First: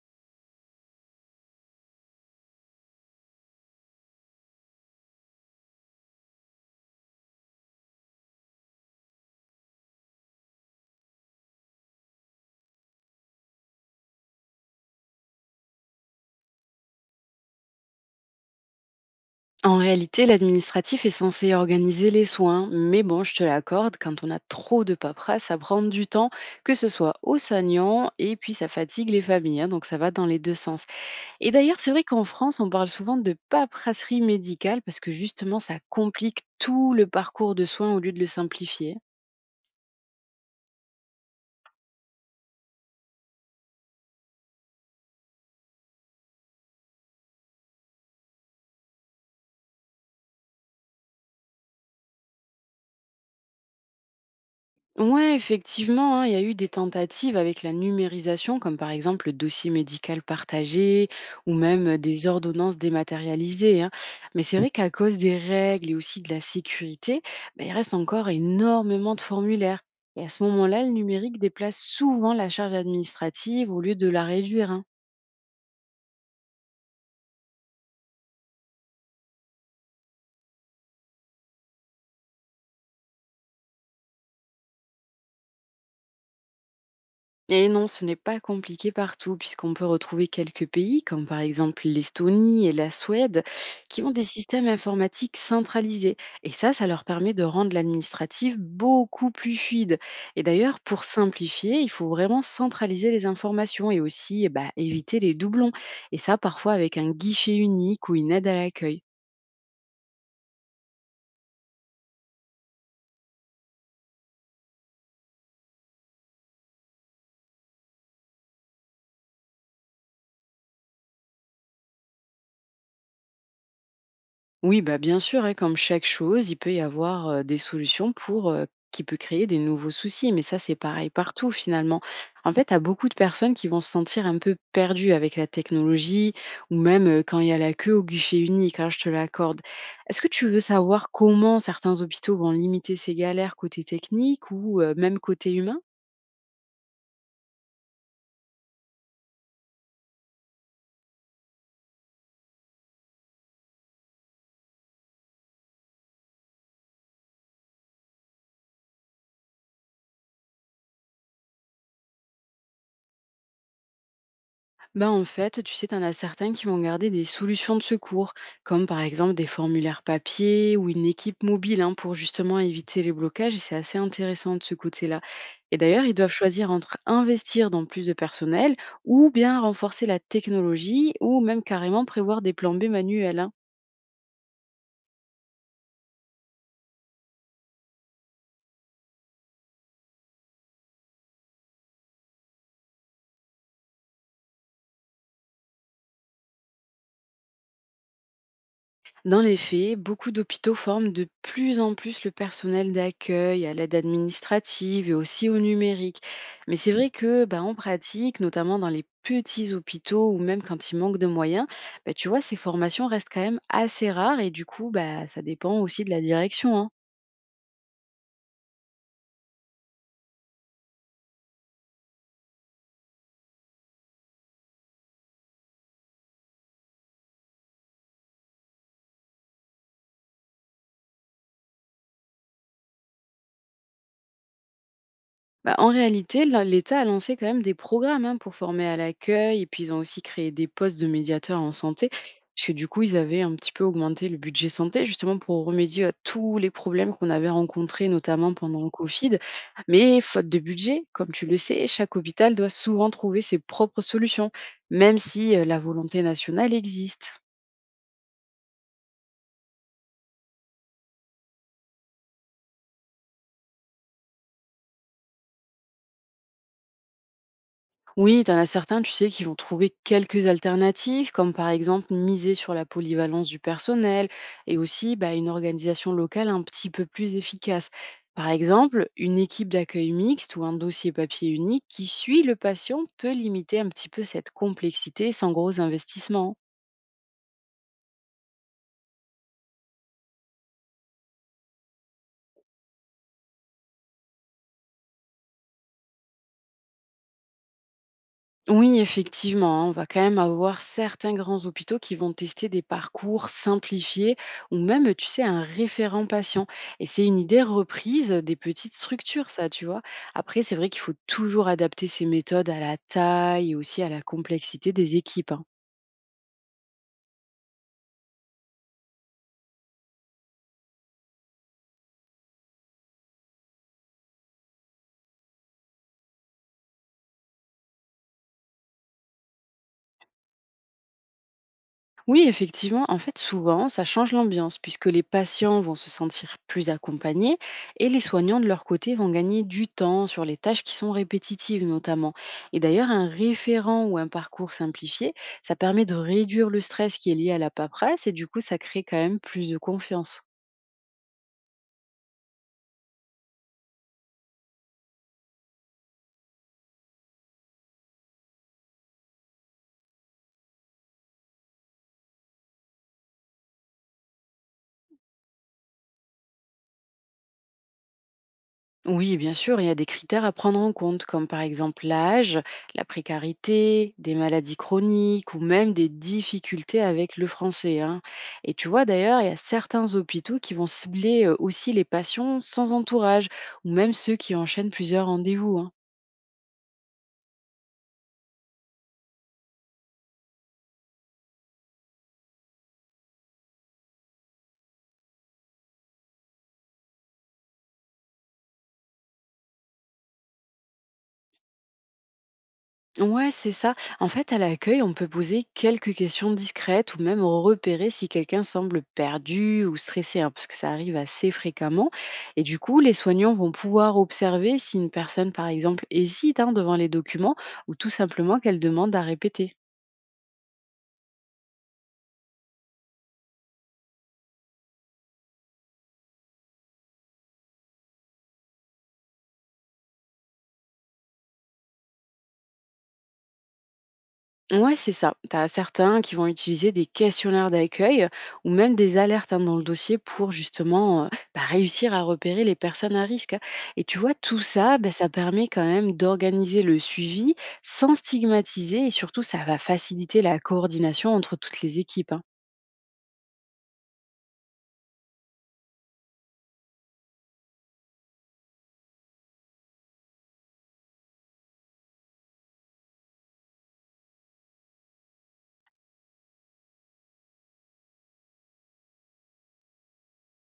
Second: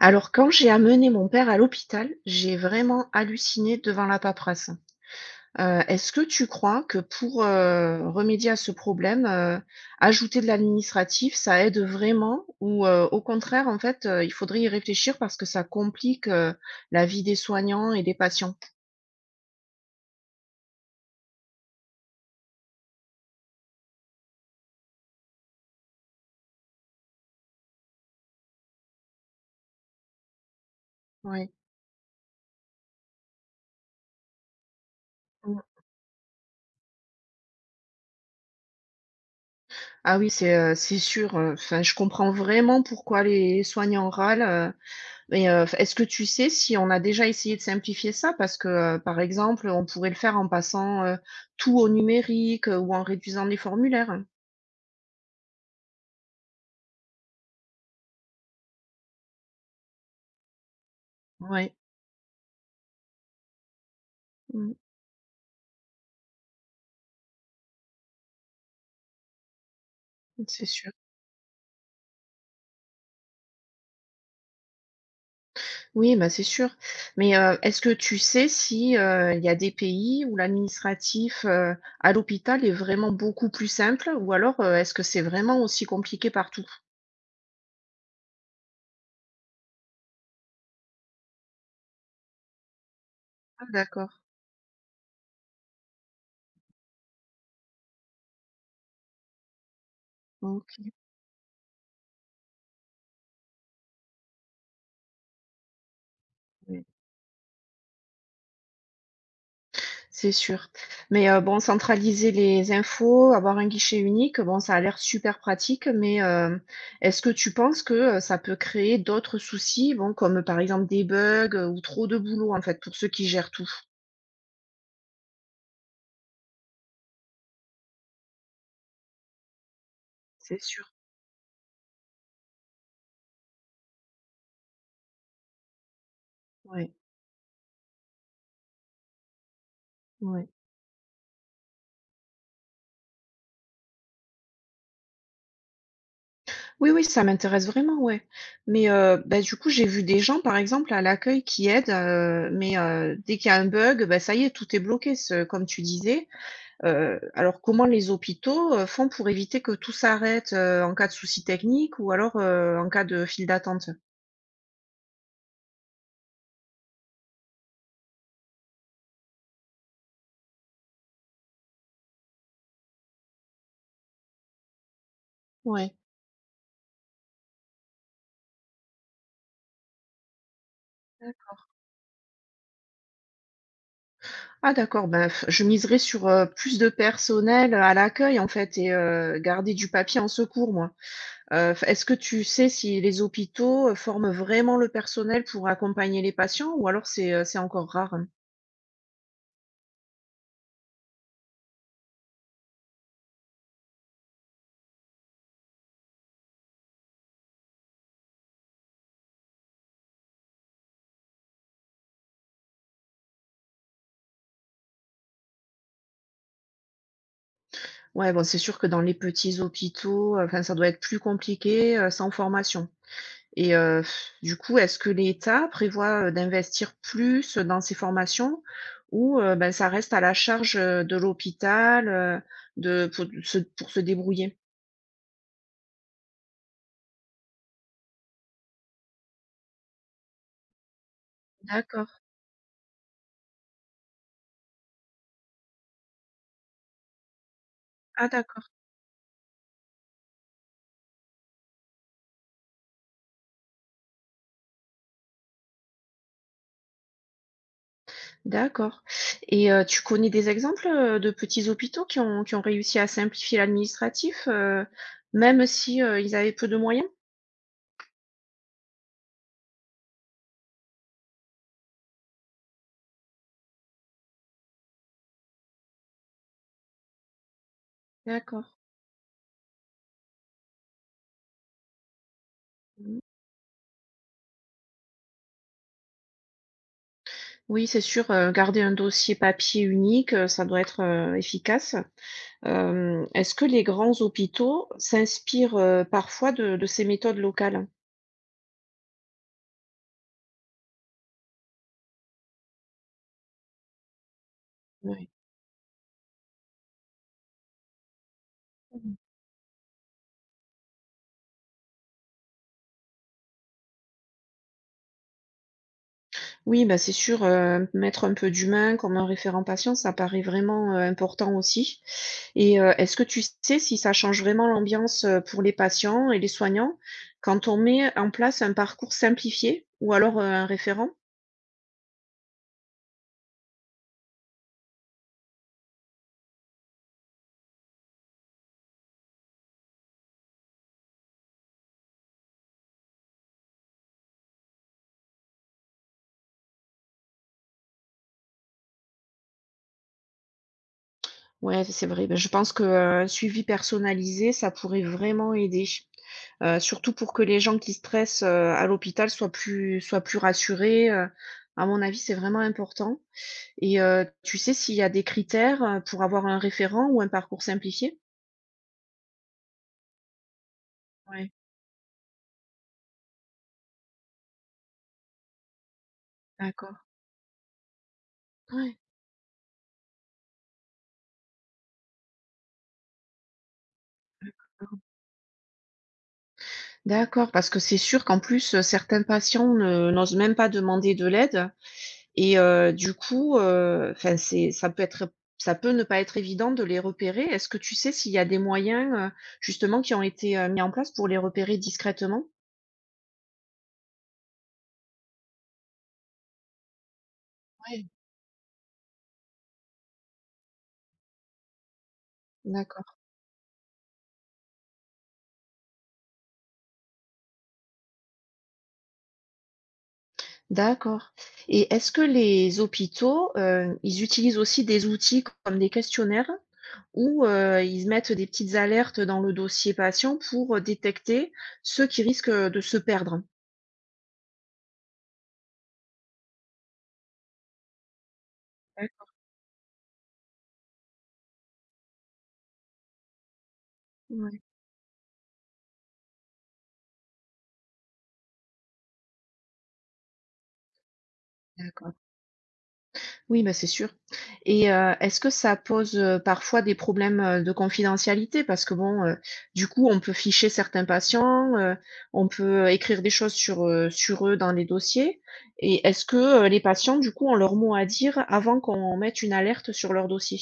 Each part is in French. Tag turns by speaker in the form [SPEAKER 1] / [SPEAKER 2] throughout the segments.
[SPEAKER 1] Alors, quand j'ai amené mon père à l'hôpital, j'ai vraiment halluciné devant la paperasse. Est-ce que tu crois que pour remédier à ce problème, ajouter de l'administratif, ça aide vraiment ou au contraire, en fait, il faudrait y réfléchir parce que ça complique la vie des soignants et des patients?
[SPEAKER 2] En réalité, l'administratif est censé organiser les soins, mais bon, je te l'accorde, quand on a trop de paperasse, ça prend du temps, que ce soit aux soignants et puis ça fatigue les familles, hein, donc ça va dans les deux sens.
[SPEAKER 1] Ouais.
[SPEAKER 2] Et d'ailleurs, c'est vrai qu'en France, on parle souvent de paperasserie médicale parce que justement,
[SPEAKER 1] Mmh.
[SPEAKER 2] ça complique tout le parcours de soins au lieu de le simplifier.
[SPEAKER 1] Ah oui, c'est sûr, enfin, je comprends vraiment pourquoi les soignants râlent. Mais, est-ce que tu sais si on a déjà essayé de simplifier ça? Parce que, par exemple, on pourrait le faire en passant tout au numérique, ou en réduisant les formulaires.
[SPEAKER 2] Ouais, effectivement, hein, il y a eu des tentatives avec la numérisation, comme par exemple le dossier médical partagé ou
[SPEAKER 1] Oui,
[SPEAKER 2] même des ordonnances dématérialisées. Hein. Mais c'est vrai qu'à cause des règles et aussi de la sécurité, ben, il reste encore énormément de formulaires. Et à ce
[SPEAKER 1] c'est
[SPEAKER 2] moment-là,
[SPEAKER 1] sûr.
[SPEAKER 2] le numérique déplace souvent la charge administrative au lieu de la réduire. Hein.
[SPEAKER 1] Oui, bah, c'est sûr. Mais, est-ce que tu sais si il y a des pays où l'administratif à l'hôpital est vraiment beaucoup plus simple? Ou alors, est-ce que c'est vraiment aussi compliqué partout?
[SPEAKER 2] Et non, ce n'est pas compliqué partout, puisqu'on peut retrouver quelques pays, comme par exemple l'Estonie et la Suède,
[SPEAKER 1] Ah
[SPEAKER 2] qui
[SPEAKER 1] d'accord,
[SPEAKER 2] ont des systèmes informatiques centralisés. Et ça leur permet de rendre l'administratif beaucoup plus fluide. Et d'ailleurs,
[SPEAKER 1] OK.
[SPEAKER 2] pour simplifier, il faut vraiment centraliser les informations et aussi eh ben, éviter les doublons. Et ça, parfois avec un guichet unique ou une aide à l'accueil.
[SPEAKER 1] C'est sûr. Mais bon, centraliser les infos, avoir un guichet unique, bon, ça a l'air super pratique, mais est-ce que tu penses que, ça peut créer d'autres soucis? Bon, comme par exemple des bugs, ou trop de boulot, en fait, pour ceux qui gèrent tout?
[SPEAKER 2] Oui, bah, bien sûr, hein, comme chaque chose, il peut y avoir des solutions pour qui peut créer des nouveaux soucis, mais ça,
[SPEAKER 1] C'est
[SPEAKER 2] c'est
[SPEAKER 1] sûr,
[SPEAKER 2] pareil partout finalement. En fait, à beaucoup de personnes qui vont se sentir un peu perdues avec la technologie ou
[SPEAKER 1] ouais,
[SPEAKER 2] même quand il y a la queue au guichet unique, hein, je te l'accorde. Est-ce que
[SPEAKER 1] ouais.
[SPEAKER 2] tu veux savoir comment certains hôpitaux vont limiter ces galères côté technique ou même côté humain.
[SPEAKER 1] Oui, oui, ça m'intéresse vraiment, ouais. Mais bah, du coup, j'ai vu des gens, par exemple, à l'accueil qui aident, mais dès qu'il y a un bug, bah, ça y est, tout est bloqué, ce comme tu disais. Alors comment les hôpitaux, font pour éviter que tout s'arrête, en cas de souci technique ou alors, en cas de file d'attente?
[SPEAKER 2] Bah en fait, tu sais, t'en as certains qui vont garder des solutions de secours, comme par exemple des formulaires papier ou une équipe mobile, hein, pour justement éviter les blocages. Et c'est assez intéressant de ce côté-là. Et
[SPEAKER 1] Ouais.
[SPEAKER 2] d'ailleurs, ils doivent choisir entre investir dans plus de personnel ou bien renforcer la technologie ou
[SPEAKER 1] D'accord.
[SPEAKER 2] même carrément prévoir des plans B manuels. Hein.
[SPEAKER 1] Ah d'accord, je miserais sur, plus de personnel, à l'accueil en fait et garder du papier en secours moi. Enfin, est-ce que tu sais si les hôpitaux, forment vraiment le personnel pour accompagner les patients ou alors c'est encore rare, hein?
[SPEAKER 2] Dans les faits, beaucoup d'hôpitaux forment de plus en plus le personnel d'accueil à l'aide administrative et aussi au numérique. Mais c'est vrai que, bah, en pratique, notamment dans les petits hôpitaux ou même quand il manque de moyens, bah, tu vois, ces formations restent quand même assez rares et du coup, bah, ça dépend aussi de la direction. Hein.
[SPEAKER 1] Ouais, bon, c'est sûr que dans les petits hôpitaux, enfin, ça doit être plus compliqué, sans formation. Et du coup, est-ce que l'État prévoit, d'investir plus dans ces formations ou ben, ça reste à la charge, de l'hôpital, de pour se débrouiller?
[SPEAKER 2] Bah, en réalité, l'État a lancé quand même des programmes, hein, pour former à l'accueil et puis ils ont aussi créé des postes de médiateurs en
[SPEAKER 1] D'accord.
[SPEAKER 2] santé, parce que du coup, ils avaient un petit peu augmenté le budget santé justement pour remédier à tous les problèmes qu'on avait rencontrés,
[SPEAKER 1] Ah
[SPEAKER 2] notamment
[SPEAKER 1] d'accord.
[SPEAKER 2] pendant le Covid. Mais faute de budget, comme tu le sais, chaque hôpital doit souvent trouver ses propres solutions, même si la volonté nationale existe.
[SPEAKER 1] D'accord et tu connais des exemples, de petits hôpitaux qui ont réussi à simplifier l'administratif, même si, ils avaient peu de moyens?
[SPEAKER 2] Oui, tu en as certains, tu sais, qui vont trouver quelques alternatives, comme par exemple miser sur la polyvalence du personnel et aussi bah, une organisation locale un petit peu plus efficace. Par
[SPEAKER 1] D'accord.
[SPEAKER 2] exemple, une équipe d'accueil mixte ou un dossier papier unique qui suit le patient
[SPEAKER 1] Mmh.
[SPEAKER 2] peut limiter un petit peu cette complexité sans gros investissements.
[SPEAKER 1] Oui, c'est sûr, garder un dossier papier unique, ça doit être, efficace. Est-ce que les grands hôpitaux s'inspirent, parfois de ces méthodes locales?
[SPEAKER 2] Oui, effectivement, hein, on va quand même avoir certains grands hôpitaux qui vont tester des parcours simplifiés ou même, tu
[SPEAKER 1] Oui.
[SPEAKER 2] sais, un référent patient. Et c'est une idée reprise des petites
[SPEAKER 1] Mmh.
[SPEAKER 2] structures, ça, tu vois. Après, c'est vrai qu'il faut toujours adapter ces méthodes à la taille et aussi à la complexité des équipes. Hein.
[SPEAKER 1] Oui, bah, c'est sûr, mettre un peu d'humain comme un référent patient, ça paraît vraiment, important aussi et est-ce que tu sais si ça change vraiment l'ambiance, pour les patients et les soignants quand on met en place un parcours simplifié ou alors, un référent?
[SPEAKER 2] Oui, effectivement, en fait, souvent, ça change l'ambiance puisque les patients vont se sentir plus accompagnés et les soignants, de leur côté, vont gagner du temps sur les tâches qui sont répétitives notamment. Et d'ailleurs, un référent ou un parcours simplifié, ça permet de réduire le stress qui est lié à la paperasse et du coup, ça crée quand même plus de confiance.
[SPEAKER 1] Ouais, c'est vrai. Bah, je pense que, un suivi personnalisé, ça pourrait vraiment aider. Surtout pour que les gens qui stressent, à l'hôpital soient plus rassurés. À mon avis, c'est vraiment important et tu sais s'il y a des critères, pour avoir un référent ou un parcours simplifié?
[SPEAKER 2] Oui, bien sûr, il y a des critères à prendre en compte, comme
[SPEAKER 1] Ouais,
[SPEAKER 2] par exemple l'âge, la précarité, des maladies chroniques ou même des
[SPEAKER 1] d'accord.
[SPEAKER 2] difficultés avec le français. Hein. Et tu
[SPEAKER 1] Ouais.
[SPEAKER 2] vois, d'ailleurs, il y a certains hôpitaux qui vont cibler aussi les patients sans entourage ou même ceux qui enchaînent plusieurs rendez-vous. Hein.
[SPEAKER 1] D'accord, parce que c'est sûr qu'en plus, certains patients ne n'osent même pas demander de l'aide. Et du coup, enfin c'est ça peut être ça peut ne pas être évident de les repérer. Est-ce que tu sais s'il y a des moyens, justement qui ont été, mis en place pour les repérer discrètement?
[SPEAKER 2] Ouais, c'est ça. En fait, à l'accueil, on peut poser quelques questions discrètes ou même
[SPEAKER 1] Oui,
[SPEAKER 2] repérer si quelqu'un semble perdu ou stressé, hein, parce que ça arrive assez fréquemment. Et du coup, les
[SPEAKER 1] d'accord.
[SPEAKER 2] soignants vont pouvoir observer si une personne, par exemple, hésite, hein, devant les documents ou tout simplement qu'elle demande à répéter.
[SPEAKER 1] D'accord. Et est-ce que les hôpitaux, ils utilisent aussi des outils comme des questionnaires ou ils mettent des petites alertes dans le dossier patient pour, détecter ceux qui risquent, de se perdre?
[SPEAKER 2] Ouais, c'est ça. Tu as certains qui vont utiliser des questionnaires d'accueil ou même des
[SPEAKER 1] D'accord.
[SPEAKER 2] alertes, hein, dans le dossier pour justement bah, réussir à repérer les personnes à risque. Hein. Et tu vois, tout
[SPEAKER 1] Ouais,
[SPEAKER 2] ça, bah, ça permet quand même d'organiser le suivi sans stigmatiser et surtout, ça va faciliter la coordination entre toutes les
[SPEAKER 1] d'accord.
[SPEAKER 2] équipes. Hein.
[SPEAKER 1] Oui, bah, c'est sûr et est-ce que ça pose, parfois des problèmes, de confidentialité? Parce que bon, du coup, on peut ficher certains patients, on peut écrire des choses sur, sur eux dans les dossiers et est-ce que, les patients, du coup, ont leur mot à dire avant qu'on mette une alerte sur leur dossier?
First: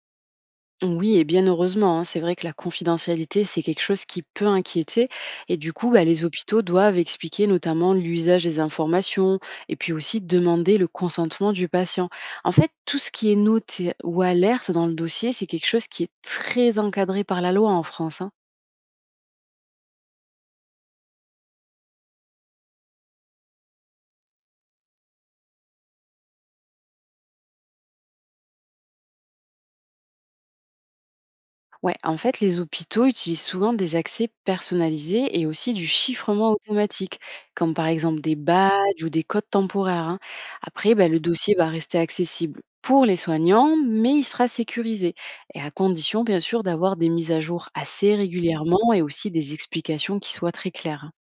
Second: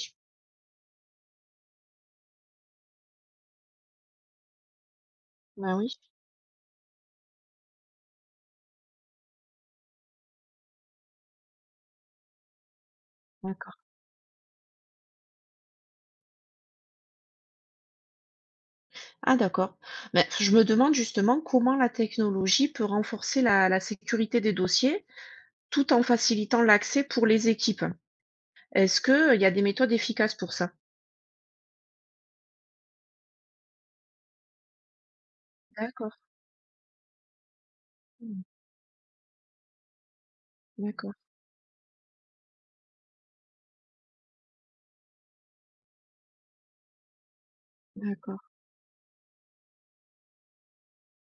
[SPEAKER 2] Oui, et bien heureusement, hein. C'est vrai que la confidentialité, c'est quelque chose qui peut inquiéter. Et du
[SPEAKER 1] Bah, oui,
[SPEAKER 2] coup, bah, les hôpitaux doivent expliquer notamment l'usage des informations et puis aussi demander le consentement du patient. En fait, tout ce qui est
[SPEAKER 1] d'accord.
[SPEAKER 2] noté ou alerte dans le dossier, c'est quelque chose qui est très encadré par la loi en France. Hein.
[SPEAKER 1] Ah d'accord. Mais je me demande justement comment la technologie peut renforcer la sécurité des dossiers, tout en facilitant l'accès pour les équipes. Est-ce que, il y a des méthodes efficaces pour ça?
[SPEAKER 2] Ouais, en fait, les hôpitaux utilisent souvent des accès personnalisés et aussi du
[SPEAKER 1] D'accord.
[SPEAKER 2] chiffrement automatique, comme par exemple des
[SPEAKER 1] Mmh.
[SPEAKER 2] badges ou des codes temporaires. Hein. Après, bah,
[SPEAKER 1] D'accord,
[SPEAKER 2] le dossier va rester accessible pour les soignants, mais il sera sécurisé, et à condition, bien sûr, d'avoir des mises à jour assez
[SPEAKER 1] d'accord,
[SPEAKER 2] régulièrement et aussi des explications qui soient très claires. Hein.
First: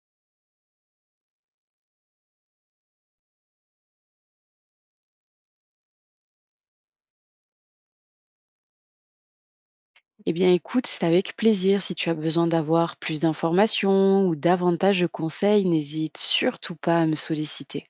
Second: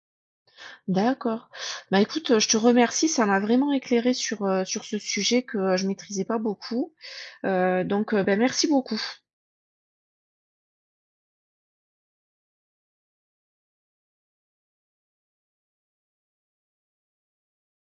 [SPEAKER 1] d'accord. Bah, écoute, je te remercie, ça m'a vraiment éclairé sur, sur ce sujet que, je maîtrisais pas beaucoup, donc, bah, merci beaucoup.
[SPEAKER 2] Eh bien, écoute, c'est avec plaisir. Si tu as besoin d'avoir plus d'informations ou davantage de conseils, n'hésite surtout pas à me solliciter.